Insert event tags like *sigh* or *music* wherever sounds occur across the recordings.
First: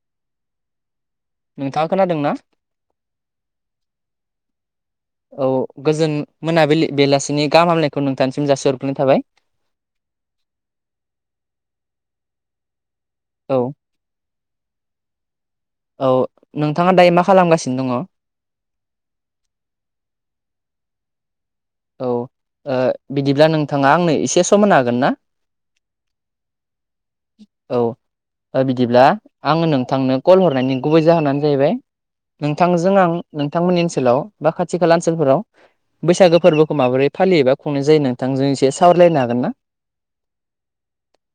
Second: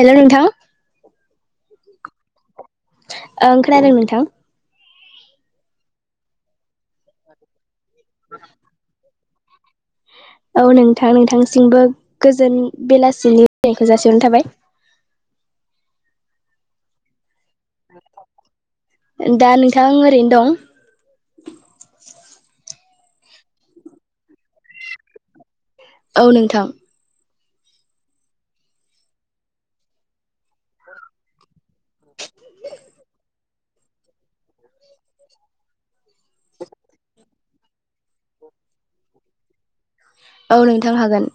हेल' नोंथां। नोंथाङा खोनादों ना? ओं खोनादों नोंथां। औ गोजोन मोनाबिलि बेलासिनि गाहामलानायखौ नोंथांनिसिम जासि हरग्रोनाय थाबाय। औ नोंथां नोंथांसिमबो गोजोन औ बेलासिनिखौ *inaudible* जासिहरनाय थाबाय। औ नोंथाङा दायो मा खालामगासिनो दङ? दा नोंथां ओरैनो दं। औ ओ बिदिब्ला नोंथाङा आंनो एसे सम होन हागोन ना? औ नोंथां। औ ओ बिदिब्ला आङो नोंथांनो कल हरनायनि गुबै जाहोनानो जाहैबाय नोंथांजों आं नोंथांमोननि ओनसोलाव बा खाथि खाला ओनसोलफोराव बैसागो फोरबोखौ माबोरै फालियोबा खुंनाय जायो नोंथांजों एसे सावरायलायनो हागोन ना? औ नोंथां हागोन।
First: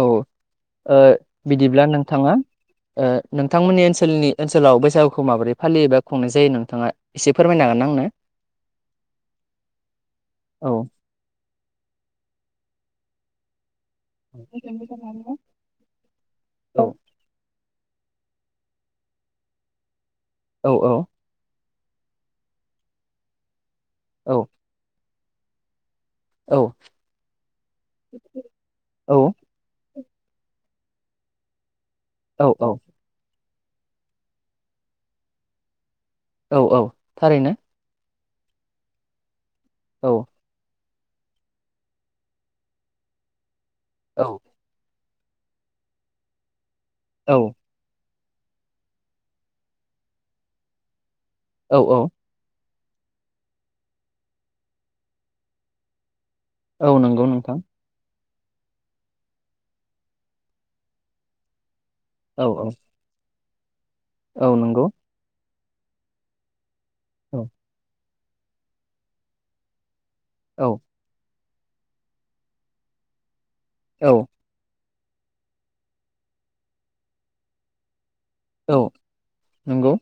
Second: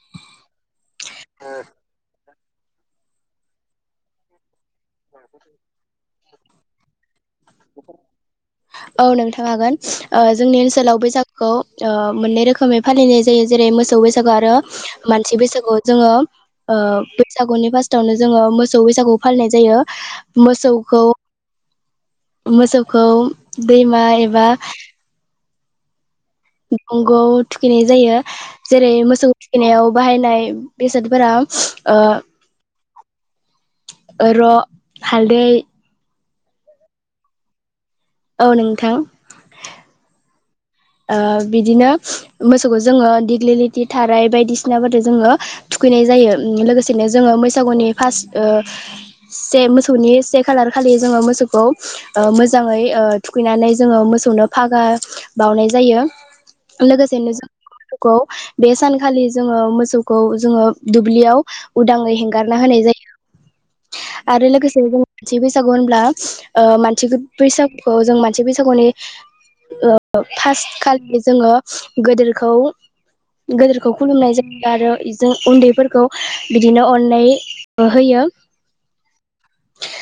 औ बिदिब्ला नोंथाङा नोंथांमोननि ओनसोलनि ओनसोलाव बैसागुखौ माबोरै फालियोबा खुंनाय जायो नोंथाङा एसे फोरमायनो हागोन ना आंनो? औ नोंथां हागोन जोंनि औ ओनसोलाव बैसागुखौ मोननै रोखोमै फालि जायो जेरै मोस सौ बैसागु आरो मानसि बैसागु जोङो ओ औ बैसागुनि फास थावनो जोङो मोसौ बैसागु फालिनाय जायो मोसौखौ औ मोसौखौ दैमा औ एबा औ दंग'आव थुखैनाय जायो जेरै मोसौ थुखैनायाव बाहायनाय बेसादफोराव औ औ ओ र हालदै औ औ थारैनो। औ नोंथां औ ओ बिदिनो मोसौखौ जोङो दिग्लिलिथि औ थाराय बायदिसिनाबो जोङो थुखैनाय जायो लोगोसेनो जोङो औ बैसागुनि फास ओ से मोसौनि से खालार खालि जोङो मोसौखौ औ औ ओ मोजाङै थुखैनानै जोङो मोसौनो फागा बावनाय जायो। औ नंगौ लोगोसेनो नोंथां *unintelligible* खौ बे सानखालि जोङो मोसौखौ जोङो दुब्लियाव उदाङै औ हेंगारना औ होनाय जायो। आरो औ लोगोसे नंगौ जों नैथि बैसागु होनब्ला मानसि औ बैसागुखौ जों मा मोनसे बैसागुनि औ फार्स्ट खालिनि जोङो गेदेरखौ गोदोरखौ औ खुलुमनाय जायो आरो जों उन्दैफोरखौ बिदिनो अननाय होयो औ नंगौ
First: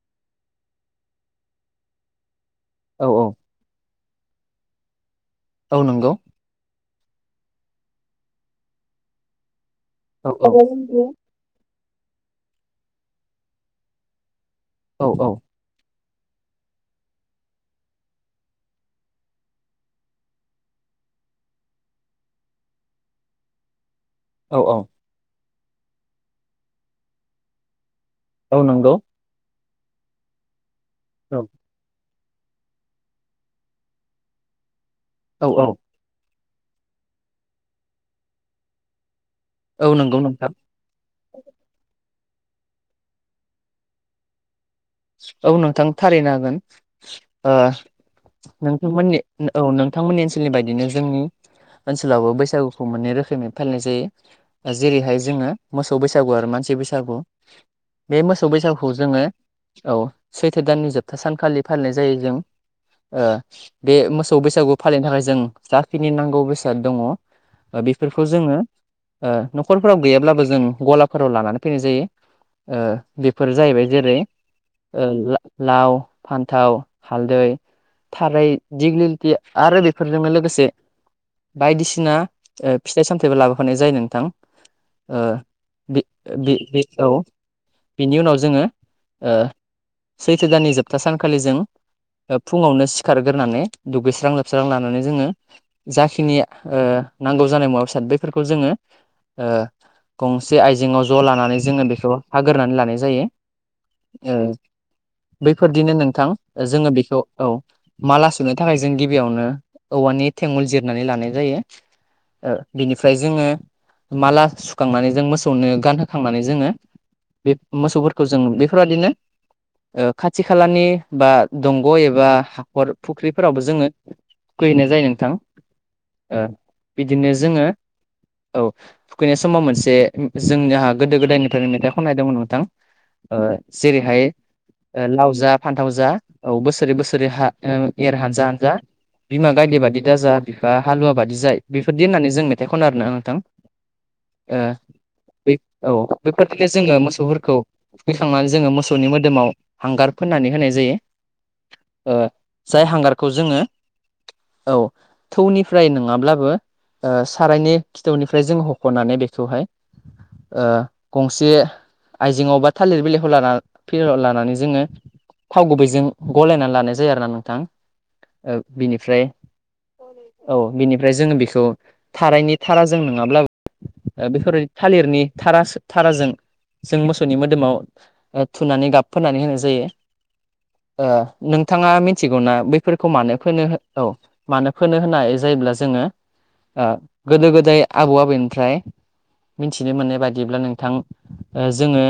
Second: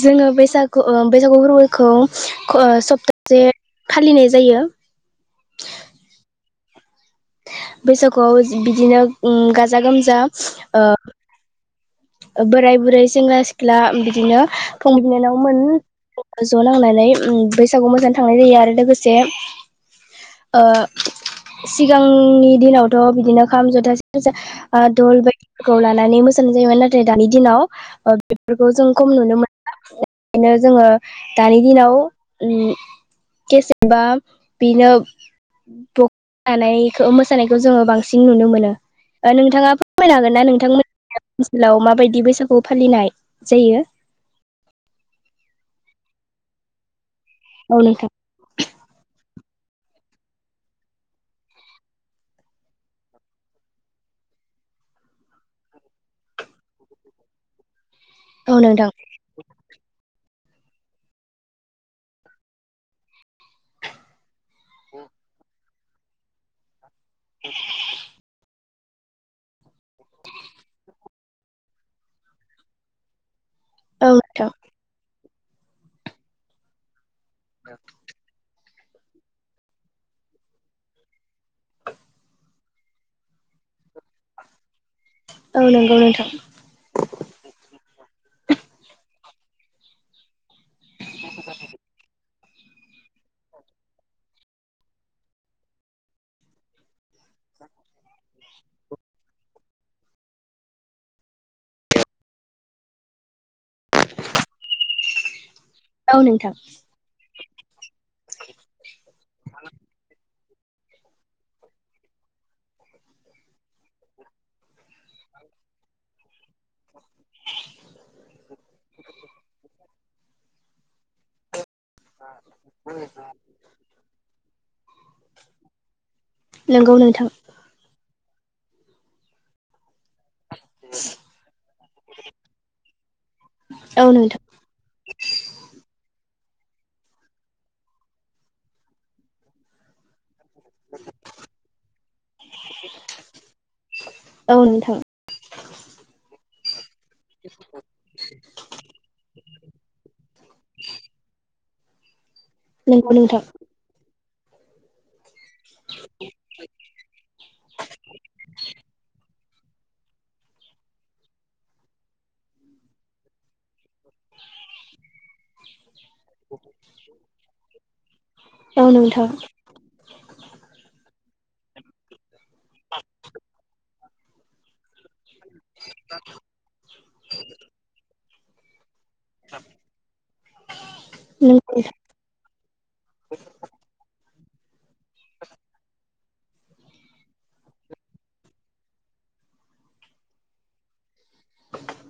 जोङो बैसागु ओ बैसागु फोरबोखौ ओ औ औ सप्तासे फालिनाय जायो औ नंगौ बैसागुआव बिदिनो उम गाजा गोमजा औ औ ओ बोराय बुरै सेंग्रा सिख्ला बिदिनो फं औ औ बिनानावमोन ज' नांनानै बैसागु मोजानो थांनाय जायो आरो लोगोसे सिगांनि दिनावथ' बिदिनो खाम जथासे धल बायदिफोरखौ लानानै मोसानाय जायोमोन नाथाय दानि दिनाव औ बेफोरखौ जों नंगौ खम नुनो मोना ओखायनो जोङो औ दानि दिनाव औ *unintelligible* नानै खो मोसानायखौ जोङो बांसिन नुनो मोनो नोंथाङा औ फोरमायनो नंगौ हागोन ना नोंथां नोंथांमोन माबायदि बैसागु फालिनाय जायो औ नोंथां थारैनो हागोन औ नोंथां नोंथांमोननि औ नोंथांमोननि ओनसोलनि बायदिनो जोंनि ओनसोलावबो बैसागुखौ मोननै रोखोमै फालिनाय जायो जेरैहाय जोङो मोसौ बैसागु आरो मान सि बैसागु बे मोसौ औ बैसागुखौ नोंथां जोङो औ सैथ दाननि जोबथा सानखालि फालिनाय जायो जों बे मोसौ बैसागु फालिनो थाखाय जों जाखिनि नांगौ बैसागु दङ बेफोरखौ जोङो न'खरफोराव गैयाब्लाबो जों गलाफोराव लानानै फैनाय जायो बे फोर जाहैबाय जेरै औ नोंथां लाव फान्थाव हालदै थारै। दिगलिलिटि आरो बेफोरजोंनो लोगोसे। बायदिसिना ओ फिथाइ सामथायाइबो लाबोफानाय जायो नोंथां। ओ औ बे नंगौ नोंथां बे बेऔ बेनि उनाव जोङो। ओ सैथो दाननि जोबथा सानखालि जों। फुङावनो सिखारग्रानै दुगैस्रां लोबस्रां लानानै जोङो जाखिनिओ‌। नांगौ जानाय मुवा बेसाद बेफोरखौ जोङो। गंसे आइजेंआव ज' लानानै जोङो बेखौ हाग्रोनै लानाय जायो। बैफोरदिनो नोंथां जोङो बेखौ औ। माला सुनो थाखाय जों गिबियावनो औवानि थेंगुल जिरनानै लानाय जायो। ओ बिनिफ्राय जोङो माला सुखांनानै जों मोसौनो गानहोखांनानै जोङो। बेफोरबादिनो खाथि खालानि बा। दंग' एबा हाखर फुख्रिफोरावबो जोङोथुखैहैनाय जायो नोंथां। नंगौ नोंथां बिदिनो जोङो औ थुखैनाय समाव मोनसे। जों नि हा गोदो गोदायनिफ्रायनो मेथाइ खननायदोंमोन नोंथां। ओ औ जेरैहाय नोंथां ओ लाव जा फान्थाव जा। औ बोसोरै बोसोरै हा एर हानजा हानजा बिमा गायदे बादि दाजा। बिफा हालुवा बाददिजा बेफोरदि होननानै जों मेथाइ खन आरोना नोंथां। ओ औ नोंथां बे औ बेफोर। जो मोसफोरखौ फैखांनानै जों मोसनि मोदोमाव। आव हांगार फोननानै होनाय जायो ओ जाय नंगौ हांगारखौ नोंथां जोङो। औ। थौनिफ्राय नङाब्लाबो सारायनि खिथौनिफ्राय जों हख'नानै बेख। खौहाय ओ गंसे आइजेंआव बाद। थालिर बिलाइखौ लाना गेजेराव‌ लानानै जोंङो थाव गुबैजों। गलायनानै लानाय जायो आरोना नोंथां औ बिनिफ्राय नोंथां औ बिनिब ओमफ्राय जोङो बिखौ थाराइनि थाराजों नोंङाब्ला बेफोरबायदि थालिरनि। थारास-थाराजों जों मोसौनि मोद ओ थुनानै गाब फोननानै होनाय जायो। ओ नंगौ नोंथां नोंथाङा मिथिगौना बैफोरखौ मानो फोनो औ। मानो फोनो होननाय जायोब्ला जोङो ओ गोदो गोदाय आबौ आबैनिफ्राय। मिथिनो मोननाय बायदिब्ला नोंथां। ओ जोङो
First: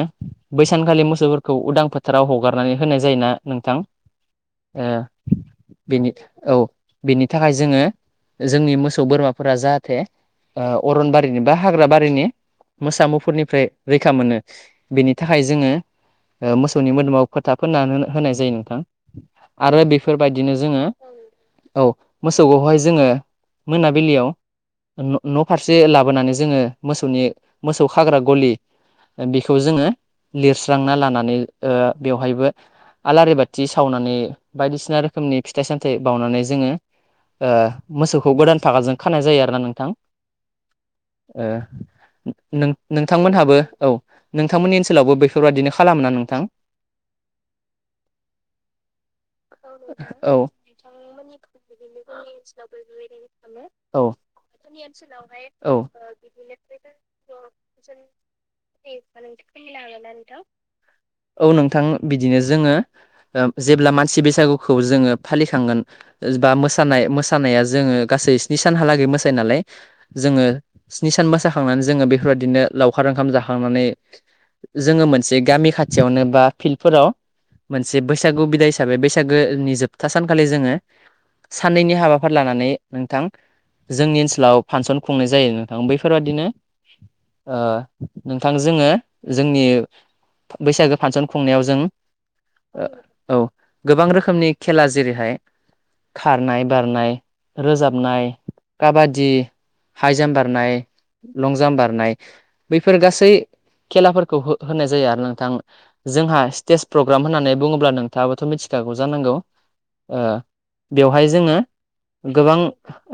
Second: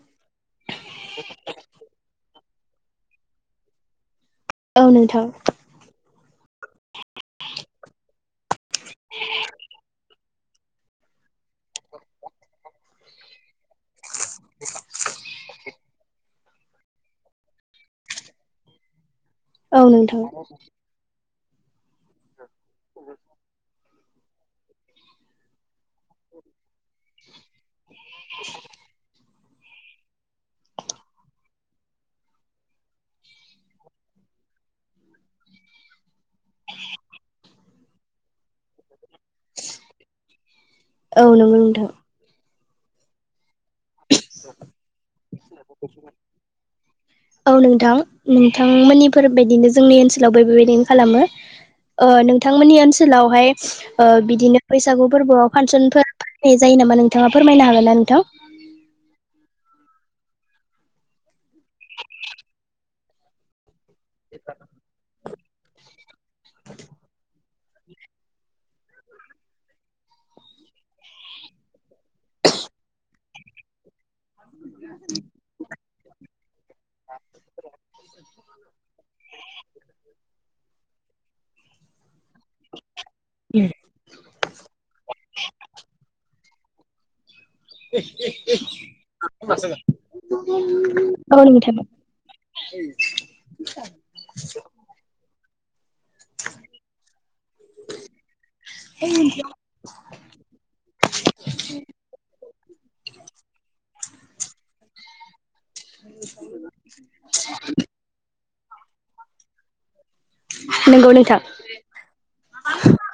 बैसानखालि मोसौफोरखौ उदां फोथाराव। हगारनानै होनाय जायोना नोंथां औ ओ नोंथां बेनिथ औ। बिनि थाखाय जोङो जोंनि मोसौ बोरमाफोरा जाहाथे ओ अरनबारि। नि बा हाग्रा बारिनि मोसा मुफुरनिफ्राय रैखा मोननो। बेनि थाखाय जोङो ओ मोसौनि मोदोमाव फोथा फोनना हो होनाय जायो नोंथां। आरो औ नोंथां बेफोरबायदिनो जोङो औ मोसौखौहाय जोङो मोनाब बिलियाव न' फारसे लाबोनानै जोङो मोसौनि। मोसौ खाग्रा गलि बि खौ जोङो लिरस्रांना लानानै ओ बेवहायबो। आलारि बाथि सावनानै बायदिसिना रोखोमनि फिथाइ सामथायाइ बावनानै जोङो। मोसौखौ गोदान फागाजों खानाय जायो आरोना नोंथां। औ नंगौ नोंथां नोंथांमोनहाबो। औ नोंथांमोननि ओनसोलावबो बेफोरबायादिनो खालाम ना नोंथां। औ नोंथां नोंथांमोननिफोरबायदिनो जोंनि ओनसोलावबो औ बेबायदिनो खालामो। नोंथांमोननि ओनसोलावहाय औ बिदिनो बैसागु फोरबोआव औ फांसनफोर फालिनाय जायो। यो नामा नोंथाङा फोरमायनो होगोनना नोंथां। नोंथाङा फोरमायनो हागोननो ना नोंथां औ नोंथां बिदिनो जोङो ओ। जेब्ला मानसि बैसागुखौ जोङो फालिखांगोन बा मोसानाय मोसानाया। जोङो गासै स्नि सानहालागै मोसायो नालाय जोङो स्नि सान मोसाखांनानै जोङो बेफोरबायदिनो। लावखार ओंखाम जाखांनानै जोङो मोनसे गामि खाथियावनो बा। फिल्डफोराव मोनसे बैसागु बिदाय हिसाबै बैसागोनि जोबथा सानखालि जोङो। साननैनि हाबाफोर लानानै नोंथां जोंनि ओनसोलाव फानसन खुंनाय जायो नोंथां बैफोर बादिनो नोंथां जोङो जोंनि बैसागो फांसन औ खुंनायाव नोंथां जों। औ गोबां रोखोमनि खेला जेरैहाय। खारनाय बारनाय रोजाबनाय काबादि हाइ जाम्प बारनाय लं जाम्प बारनाय बैफोर गासै खेलाफोरखौ होनाय जायो आरो नोंथां। जोंहा स्टेज प्रग्राम होननानै बुङोब्ला नोंथाङाबोथ' मिथिखागौ जानांगौ। नंगौ बेवहाय नोंथां जोङो गोबां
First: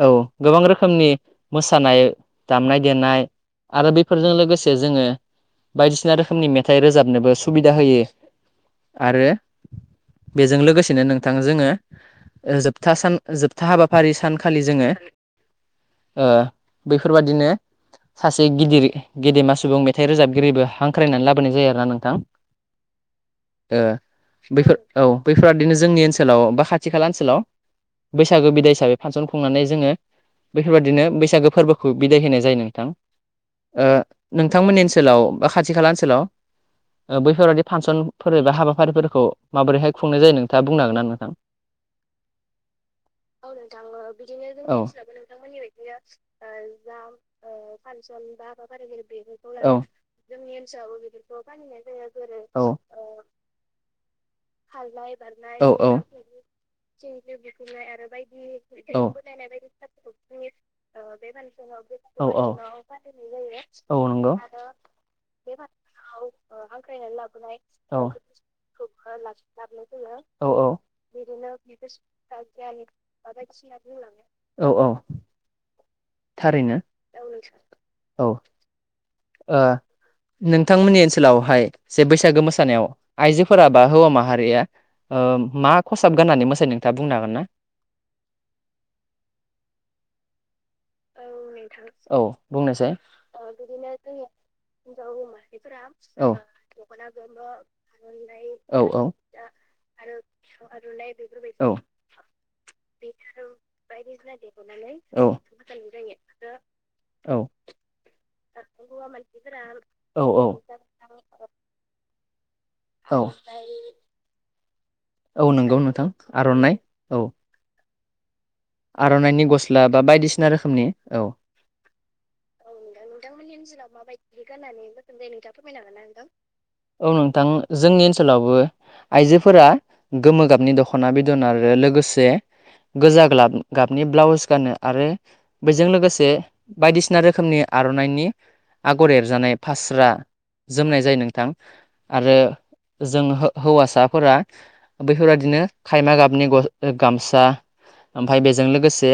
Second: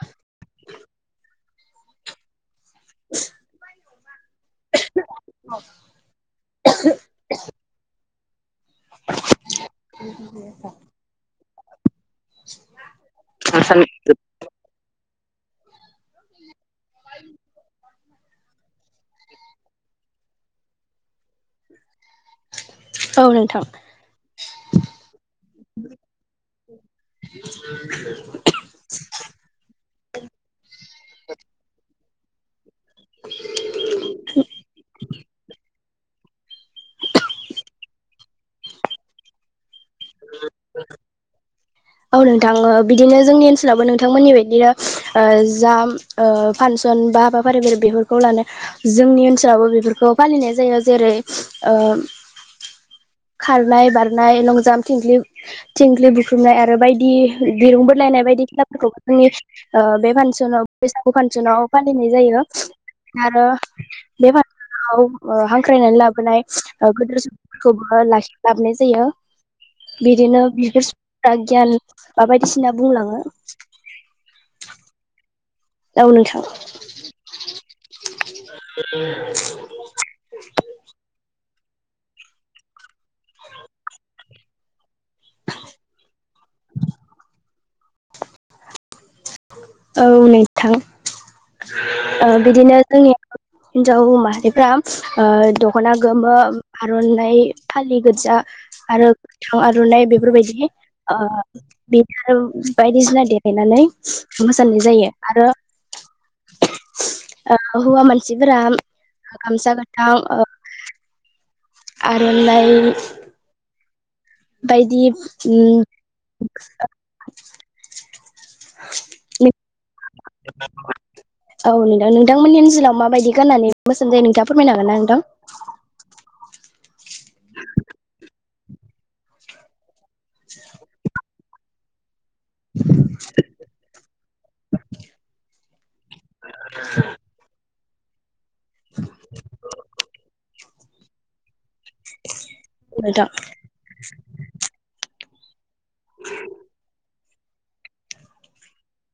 औ गोबां रोखोमनि। मोसानाय दामनाय देनाय आरो बेफोरजों। लोगोसे जोङो बायदिसिना रोखोमनि मेथाइ रोजाबनोबो सुबिदा होयो। आरो बेजों लोगोसेनो नोंथां जोङो। जोबथा सान जोबथा हाबाफारि सानखालि जोङो बैफोरबादिनो सासे गिदिर गेदेमा सुबुं मेथाइ रोजाबगिरिबो हांख्रायनानै लाबोनाय जायो आरोना नोंथां। औ नोंथां बेफोर औ बैफोर बादिनो जोंनि ओनसोलाव बा खाथि खाला ओनसोलाव। बैसागो बिदाय हिसाबै फांसन खुंनानै जोङो बेफोरबायदिनो। बैसागो फोरबोखौ बिदाय होनाय जायो नोंथां नोंथांमोननि ओनसोलाव बा खाथि खाला ओनसोलाव बैफोरबादि फांसनफोर एबा हाबाफारिफोरखौ माबोरैहाय खुंनाय जायो नोंथाङा बुंनो हागोन ना नोंथां। *inaudible* औ नोंथां ओ बिदिनो जोंनि ओनसोलावबो नोंथांमोननि बदिनो जा फानसन बा हाबाफारि बे बेफोरखौ लानो जोंनि ओनसोलावबो बेफोरखौ फालिनाय जायो जेरै ओ खारनाय बारनाय लंजाम्प थिंख्लि थिंख्लि बुख्रुमनाय आरो आरो बायदि दिरुं बोलायनाय बायदि खेलाफोरखौ जोंनि बे फानसनाव बैसागु ओ फानसनाव फालिनाय जायो आरो बे जायो हांख्रायनानै लाबोनाय गोदोर सुबुंफोरखौबो लाखि लाबोनाय जायो। बिदिनो औ बिफोर गियान बा बायदिसिना बुंलाङो औ औ औ नोंथां। थारैनो औ ओ नोंथांमोननि ओनसोलाव हाय जे बैसागो मोसानायाव आइजोफोरा बा हौवा माहारिया मा खसाब गाननानै मोसायो नोंथाङा बुंनो हागोन ना? औ नोंथां। औ नोंथां औ ओ बिदिनो बुंनायसाय जोंनि हिन्जाव माहारिफ्रा दख'ना औ गोमो आर'नाइ फालि गोजा औ औ आरो गोथां आर'नाइ बेफोरबायदि बेनो आरो बायदिसिना देला यनानै मोसानाय जायो औ आरो औ हौवा मानसिफोरा गामसा गोथां औ आरनाइ औ बायदि औ नंगौ नोंथां आर'नाइ औ आर'नाइनि गस्ला बा बायदिसिना रोखोमनि औ नोंथां नोंथांमोननि औ ओनसोलाव नोंथां माबायदि नोंथांमोननि गाननानै ओनसोलाव मोसानाय जायो माबायदि नोंथाङा फोरमायनो गाननानै हागोन ना नोंथां? मोसानाय जायो नोंथाङा फोरमायनो हागोन ना औ नोंथां जोंनि ओनसोलावबो आइजोफोरा गोमो गाबनि दख'ना बे आरो लोगोसे गोजा ग्लाब गाबनि ब्लाउस गानो आरो बेजों लोगोसे बायदिसिना रोखोमनि आर'नाइनि आगर एरजानाय फास्रा जोमनाय जायो नोंथां। आरो जों नोंथां हौवासाफोरा बैफोरबादिनो खायमा गाबनि ग गामसा ओ फ्राय बेजों लोगोसे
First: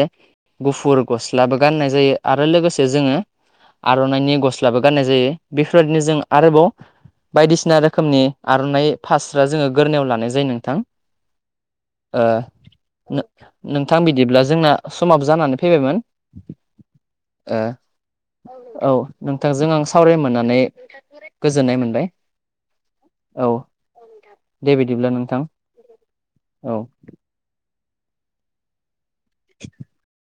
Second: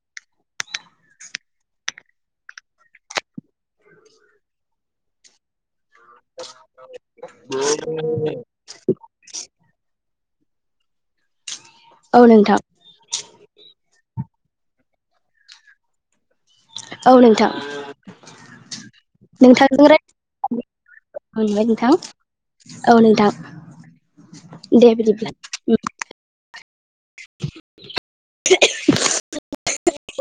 गुफुर गस्लाबो गाननाय जायो आरो लोगोसे जोङो आर'नाइनि गस्लाबो गाननाय जायो बे फोरबायदिनो जों आरोबाव बायदिसिना रोखोमनि आर'नाइ फास्रा जोङो गोरोनाव लानाय जा यो नोंथां ओ औ नोंथां नों- नों थां बिदिब्ला जोंना समाब जानानै फैबायमोन। औ नोंथां। ओ औ नोंथांजों आं सावरायनो मोननानै गोजोननाय मोनबाय। औ नोंथां। औ दे बिदिब्ला नोंथां औ। *unintelligible* *inaudible*